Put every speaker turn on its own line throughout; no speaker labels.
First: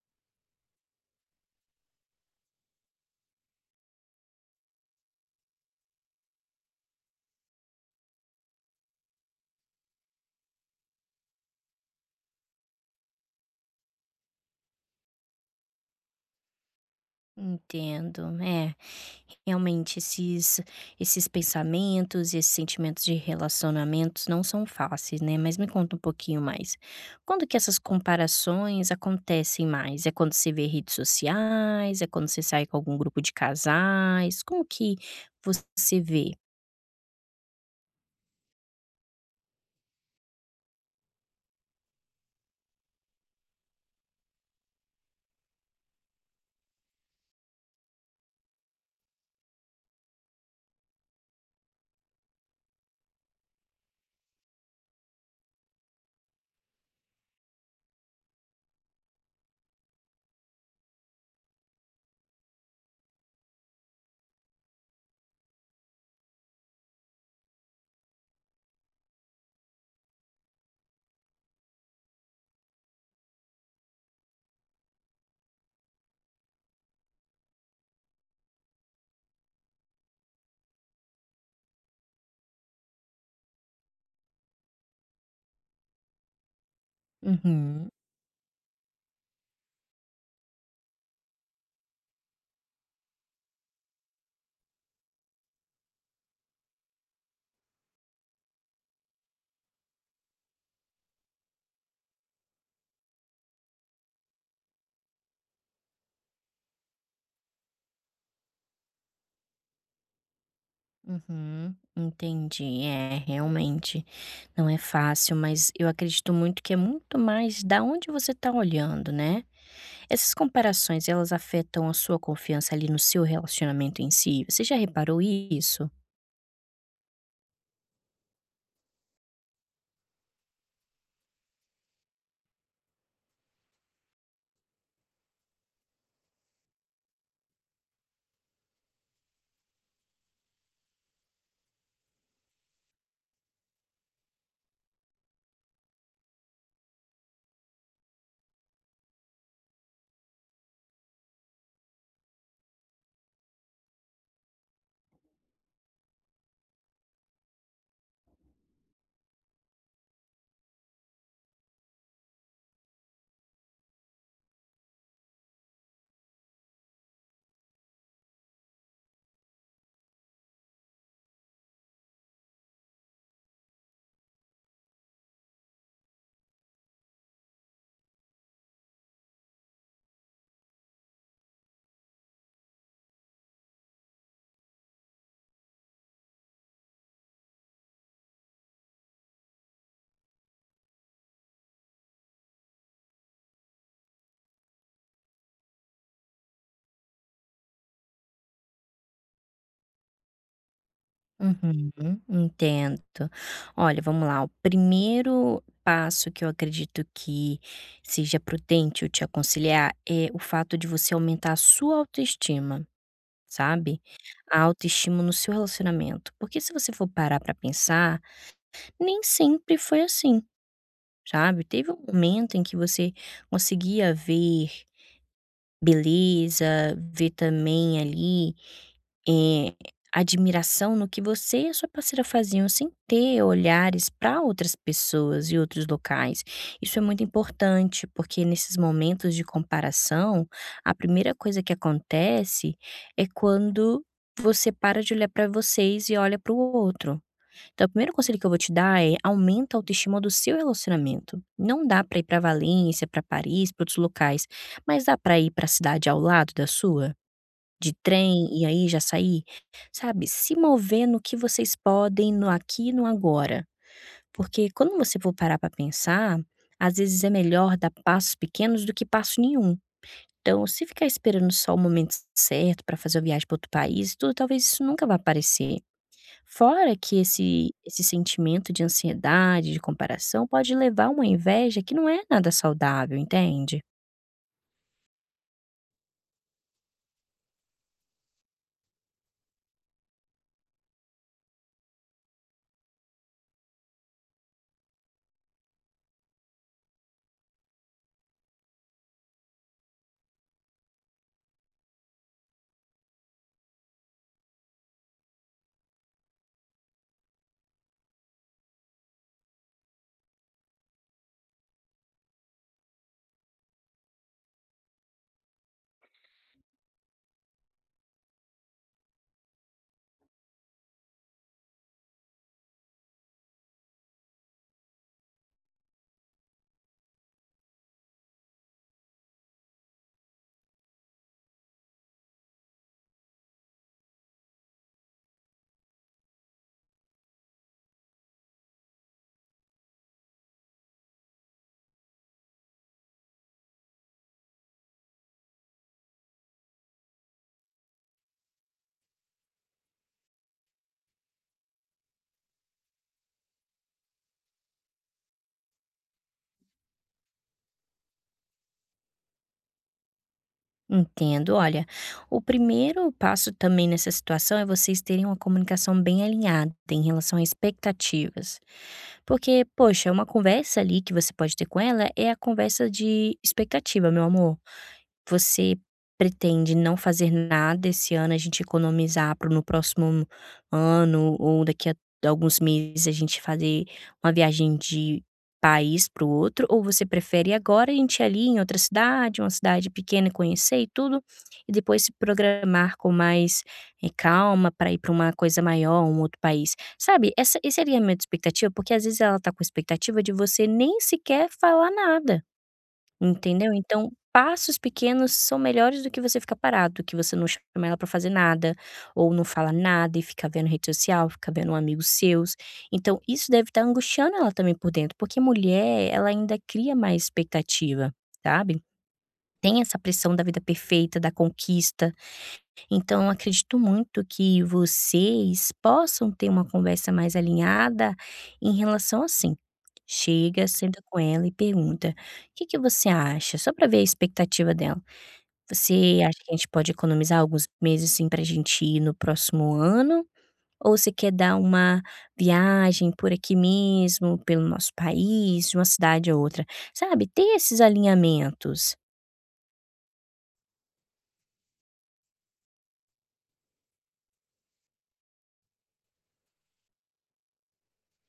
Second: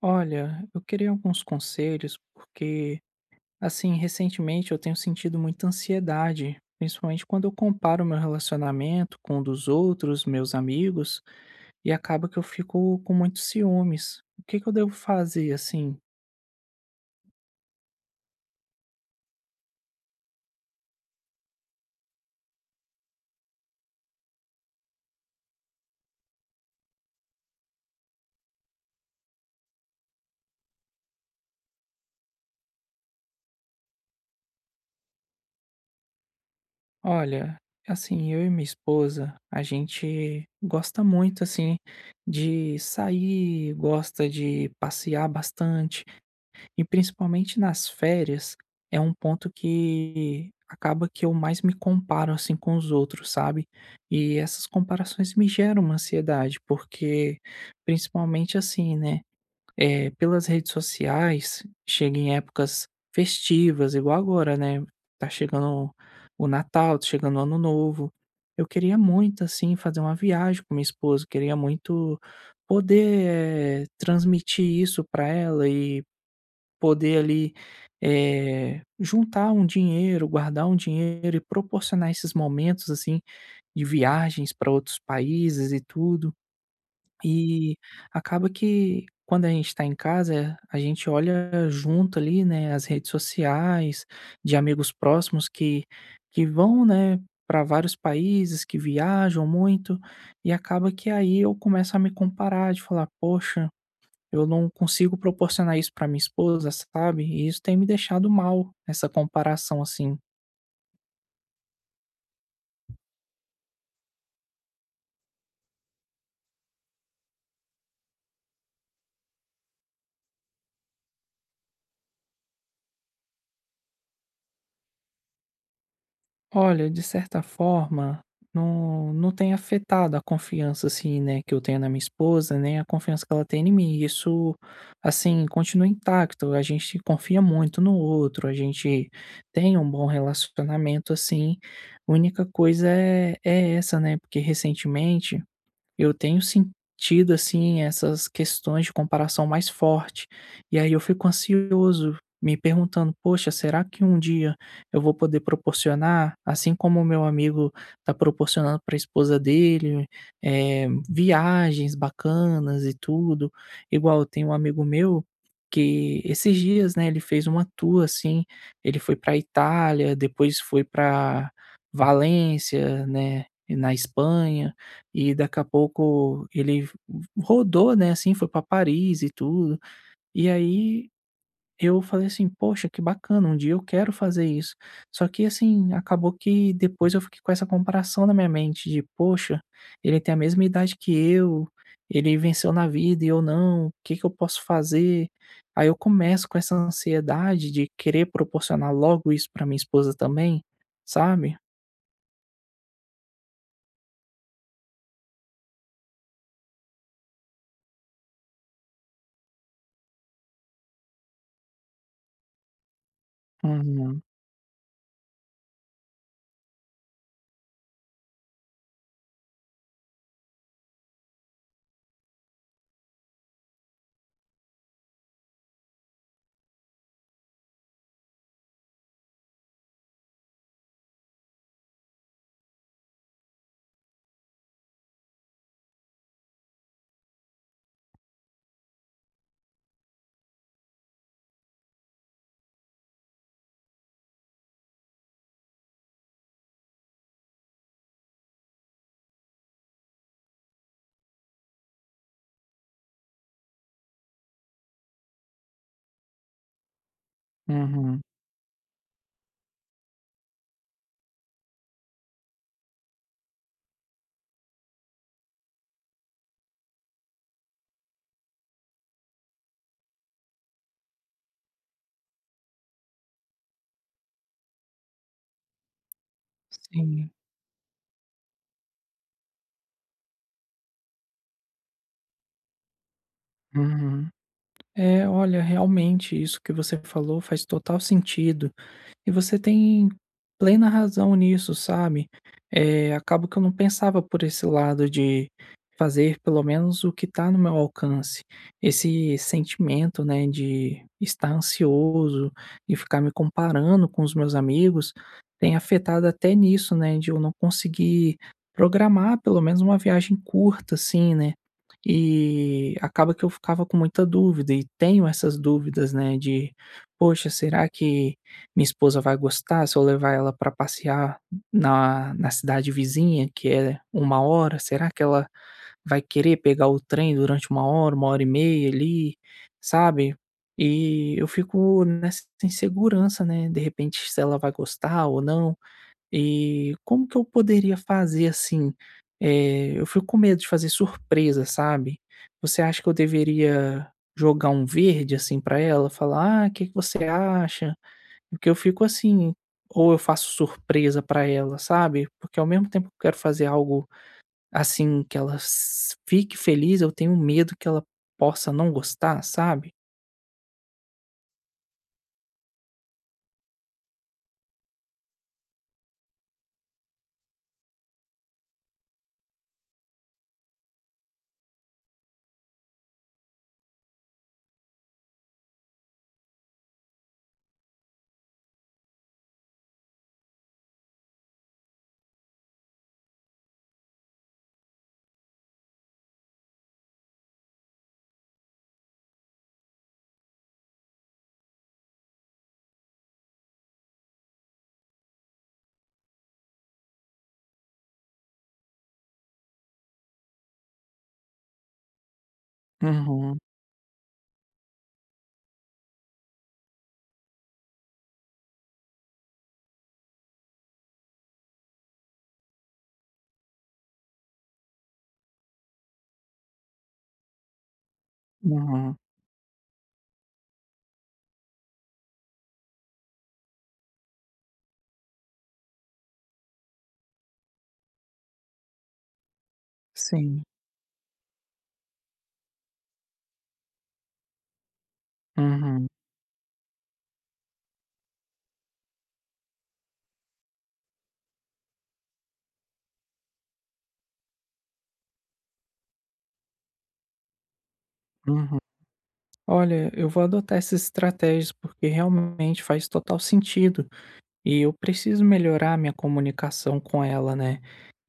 Olha, eu queria alguns conselhos, porque, assim, recentemente eu tenho sentido muita ansiedade, principalmente quando eu comparo meu relacionamento com o dos outros, meus amigos, e acaba que eu fico com muitos ciúmes. O que que eu devo fazer, assim?
Entendo, é, realmente esses pensamentos, esses sentimentos de relacionamentos não são fáceis, né, mas me conta um pouquinho mais. Quando que essas comparações acontecem mais? É quando você vê redes sociais? É quando você sai com algum grupo de casais? Como que você vê?
Olha, assim, eu e minha esposa, a gente gosta muito, assim, de sair, gosta de passear bastante. E principalmente nas férias, é um ponto que acaba que eu mais me comparo assim com os outros, sabe? E essas comparações me geram uma ansiedade, porque principalmente assim, né? É, pelas redes sociais, chega em épocas festivas, igual agora, né? Tá chegando o Natal, tá chegando o Ano Novo. Eu queria muito, assim, fazer uma viagem com minha esposa, queria muito poder transmitir isso para ela e poder ali, juntar um dinheiro, guardar um dinheiro e proporcionar esses momentos, assim, de viagens para outros países e tudo. E
Uhum,
acaba que quando a gente está em casa, a gente olha junto ali, né, as redes sociais de amigos próximos que vão, né, para vários países, que viajam muito, e acaba que aí eu começo a me comparar, de falar: "Poxa, eu não consigo proporcionar isso para minha esposa, sabe? E isso tem me deixado mal, essa comparação assim."
uhum, entendi. É, realmente não é fácil, mas eu acredito muito que é muito mais da onde você está olhando, né. Essas comparações, elas afetam a sua confiança ali no seu relacionamento em si? Você já reparou isso?
Olha, de certa forma, não, não tem afetado a confiança assim, né, que eu tenho na minha esposa, nem a confiança que ela tem em mim. Isso, assim, continua intacto. A gente confia muito no outro, a gente tem um bom relacionamento assim. A única coisa é, é essa, né? Porque recentemente eu tenho sentido, assim, essas questões de comparação mais forte, e aí eu fico ansioso, me perguntando: "Poxa, será que um dia eu vou poder proporcionar, assim como o meu amigo está proporcionando para a esposa dele, viagens bacanas e tudo". Igual tem um amigo meu que esses dias, né, ele fez uma tour, assim, ele foi pra Itália, depois foi para Valência, né, na Espanha. E daqui a pouco ele rodou, né, assim, foi para Paris e tudo. E aí eu falei assim: "Poxa, que bacana, um dia eu quero fazer isso". Só que assim, acabou que depois eu fiquei com essa comparação na minha mente de: "Poxa, ele tem a mesma idade que eu, ele venceu na vida e eu não, o que que eu posso fazer?". Aí eu começo com essa ansiedade de querer proporcionar logo isso para minha esposa também, sabe?
Uhum, entendo. Olha, vamos lá. O primeiro passo que eu acredito que seja prudente eu te aconselhar é o fato de você aumentar a sua autoestima, sabe?
Uhum,
A autoestima no seu relacionamento. Porque se você for parar pra pensar, nem sempre foi assim, sabe? Teve um momento em que você conseguia ver beleza, ver também ali, eh, admiração no que você e a sua parceira faziam sem ter olhares para outras pessoas e outros locais. Isso é muito importante, porque nesses momentos de comparação, a primeira coisa que acontece é quando você para de olhar para vocês e olha para o outro. Então, o primeiro conselho que eu vou te dar é: aumenta a autoestima do seu relacionamento. Não dá pra ir pra Valência, pra Paris, pra outros locais, mas dá pra ir pra cidade ao lado da sua? De
uhum.
trem e aí já sair? Sabe, se mover no que vocês podem no aqui e no agora. Porque quando você for parar pra pensar, às vezes é melhor dar passos pequenos do que passo nenhum. Então, se ficar esperando só o momento certo pra fazer a viagem pra outro país, e tudo, talvez isso nunca vá aparecer. Fora que
Sim,
esse sentimento de ansiedade, de comparação, pode levar a uma inveja que não é nada saudável, entende?
uhum. É, olha, realmente isso que você falou faz total sentido. E você tem plena razão nisso, sabe? Acaba que eu não pensava por esse lado de fazer pelo menos o que está no meu alcance. Esse sentimento, né, de estar ansioso e ficar me comparando com os meus amigos tem afetado até nisso, né, de eu não conseguir programar pelo menos uma viagem curta, assim, né? E acaba que eu ficava com muita dúvida e tenho essas dúvidas, né, de poxa, será que minha esposa vai gostar se eu levar ela para passear na cidade vizinha, que é uma hora, será que ela vai querer pegar o trem durante uma hora e meia ali, sabe? E eu fico nessa insegurança, né, de repente se ela vai gostar ou não. E como que eu poderia fazer, assim? Eu fico com medo de fazer surpresa, sabe? Você acha que eu deveria jogar um verde, assim, pra ela, falar: "Ah, o que que você acha?" Porque eu fico assim, ou eu faço surpresa pra ela, sabe, porque ao mesmo tempo que eu quero fazer algo, assim, que ela s fique feliz, eu tenho medo que ela possa não gostar, sabe.
Entendo. Olha, o primeiro passo também nessa situação é vocês terem uma comunicação bem alinhada em relação a expectativas. Porque, poxa, uma conversa ali que você pode ter com ela é a conversa de expectativa, meu amor. Você pretende não fazer nada esse ano, a gente economizar para no próximo ano ou daqui a alguns meses a gente fazer uma viagem de país para o outro, ou você prefere agora a gente ir ali em outra cidade, uma cidade pequena, conhecer e tudo, e depois se programar com mais, calma para ir para uma coisa maior, um outro país? Sabe, essa esse seria a minha expectativa, porque às vezes ela tá com expectativa de você nem sequer falar nada.
Uhum,
Entendeu? Então, passos pequenos são melhores do que você ficar parado, que você não chama ela pra fazer nada, ou não fala nada e fica vendo rede social, fica vendo amigos seus. Então, isso deve estar angustiando ela também por dentro, porque mulher, ela ainda cria mais expectativa, sabe?
uhum.
Tem essa pressão da vida perfeita, da conquista, então, acredito muito que vocês possam ter uma conversa mais alinhada em relação assim.
Sim.
Chega, senta com ela e pergunta: o que que você acha? Só para ver a expectativa dela.
Uhum,
Você acha que a gente pode economizar alguns meses assim, para a gente ir no próximo ano? Ou você quer dar uma viagem por aqui mesmo, pelo nosso país, de uma cidade a outra? Sabe, ter esses
uhum.
alinhamentos.
Olha, eu vou adotar essas estratégias, porque realmente faz total sentido. E eu preciso melhorar a minha comunicação com ela, né.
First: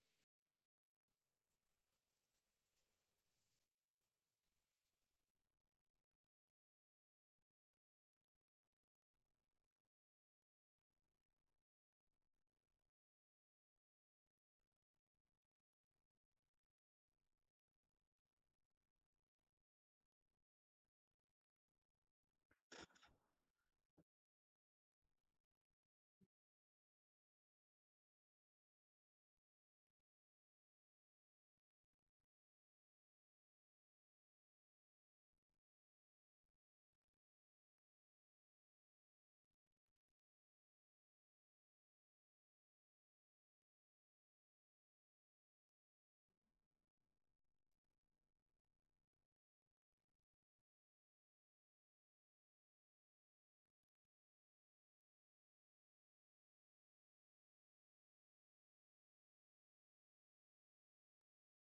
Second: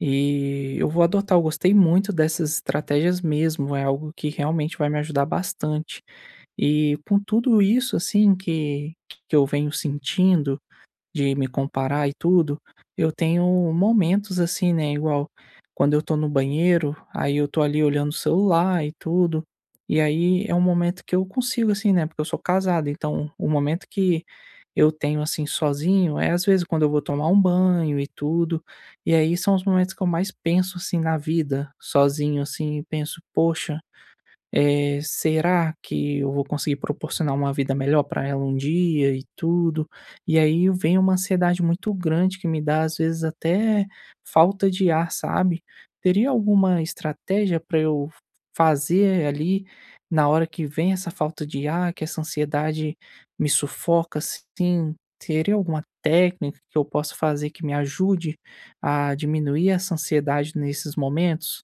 E eu vou adotar, eu gostei muito dessas estratégias mesmo, é algo que realmente vai me ajudar bastante. E com tudo isso, assim, que eu venho sentindo de me comparar e tudo, eu tenho momentos assim, né, igual quando eu tô no banheiro, aí eu tô ali olhando o celular e tudo, e aí é um momento que eu consigo assim, né, porque eu sou casado, então o momento que eu tenho assim sozinho é às vezes quando eu vou tomar um banho e tudo, e aí são os momentos que eu mais penso assim na vida, sozinho assim, e penso, poxa, será que eu vou conseguir proporcionar uma vida melhor para ela um dia e tudo? E aí vem uma ansiedade muito grande que me dá, às vezes, até falta de ar, sabe? Teria alguma estratégia para eu fazer ali na hora que vem essa falta de ar, que essa ansiedade me sufoca assim? Teria alguma técnica que eu possa fazer que me ajude a diminuir essa ansiedade nesses momentos?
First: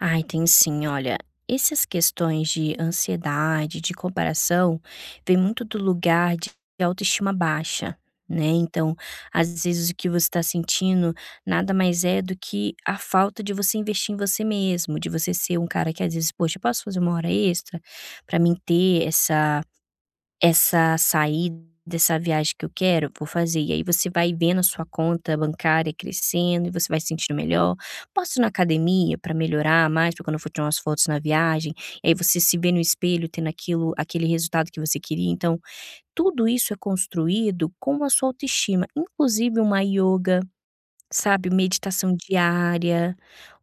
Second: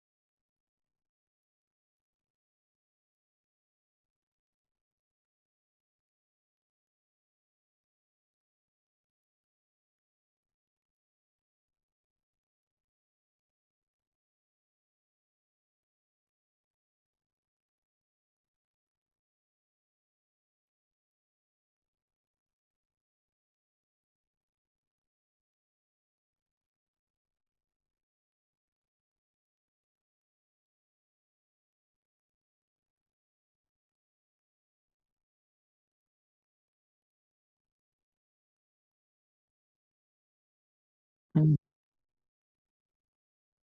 Ai, tem sim. Olha, essas questões de ansiedade, de comparação, vem muito do lugar de autoestima baixa, né. Então, às vezes, o que você está sentindo nada mais é do que a falta de você investir em você mesmo, de você ser um cara que, às vezes: "Poxa, eu posso fazer uma hora extra para mim ter essa saída, essa viagem que eu quero, vou fazer. E aí você vai vendo a sua conta bancária crescendo e você vai se sentindo melhor. Posso ir na academia para melhorar mais, para quando eu for tirar umas fotos na viagem, e aí você se vê no espelho tendo aquilo aquele resultado que você queria. Então, tudo isso é construído com a sua autoestima, inclusive uma yoga, sabe,
Hum.
meditação diária,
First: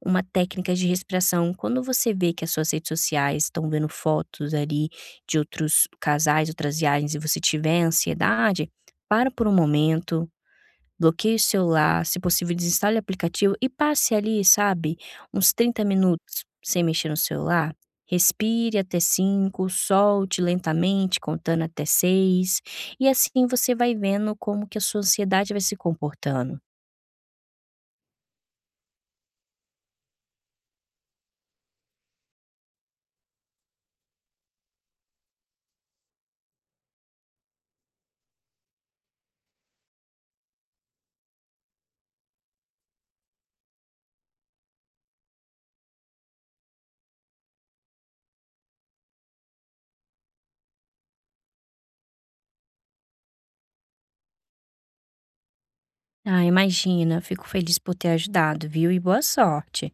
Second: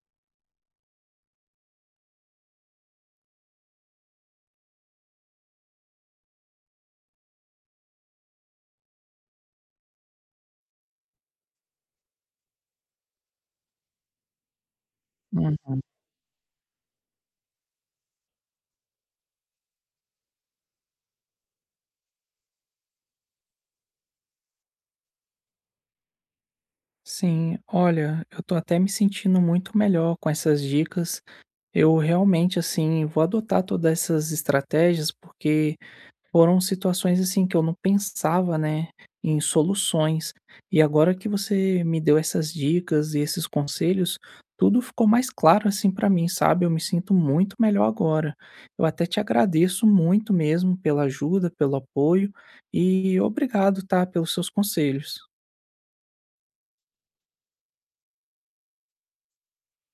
uma técnica de respiração. Quando você vê que as suas redes sociais estão vendo fotos ali de outros casais, outras viagens e você tiver ansiedade, para por um momento, bloqueie o celular, se possível desinstale o aplicativo e passe ali, sabe, uns 30 minutos sem mexer no celular. Respire até 5, solte lentamente, contando até 6, e assim você vai vendo como que a sua ansiedade vai se comportando.
Sim, olha, eu tô até me sentindo muito melhor com essas dicas. Eu realmente, assim, vou adotar todas essas estratégias porque foram situações, assim, que eu não pensava, né, em soluções. E agora que você me deu essas dicas e esses conselhos, tudo ficou mais claro, assim, pra mim, sabe? Eu me sinto muito melhor agora. Eu até te agradeço muito mesmo pela ajuda, pelo apoio e obrigado, tá, pelos seus conselhos.
Ah, imagina. Fico feliz por ter ajudado, viu? E boa sorte.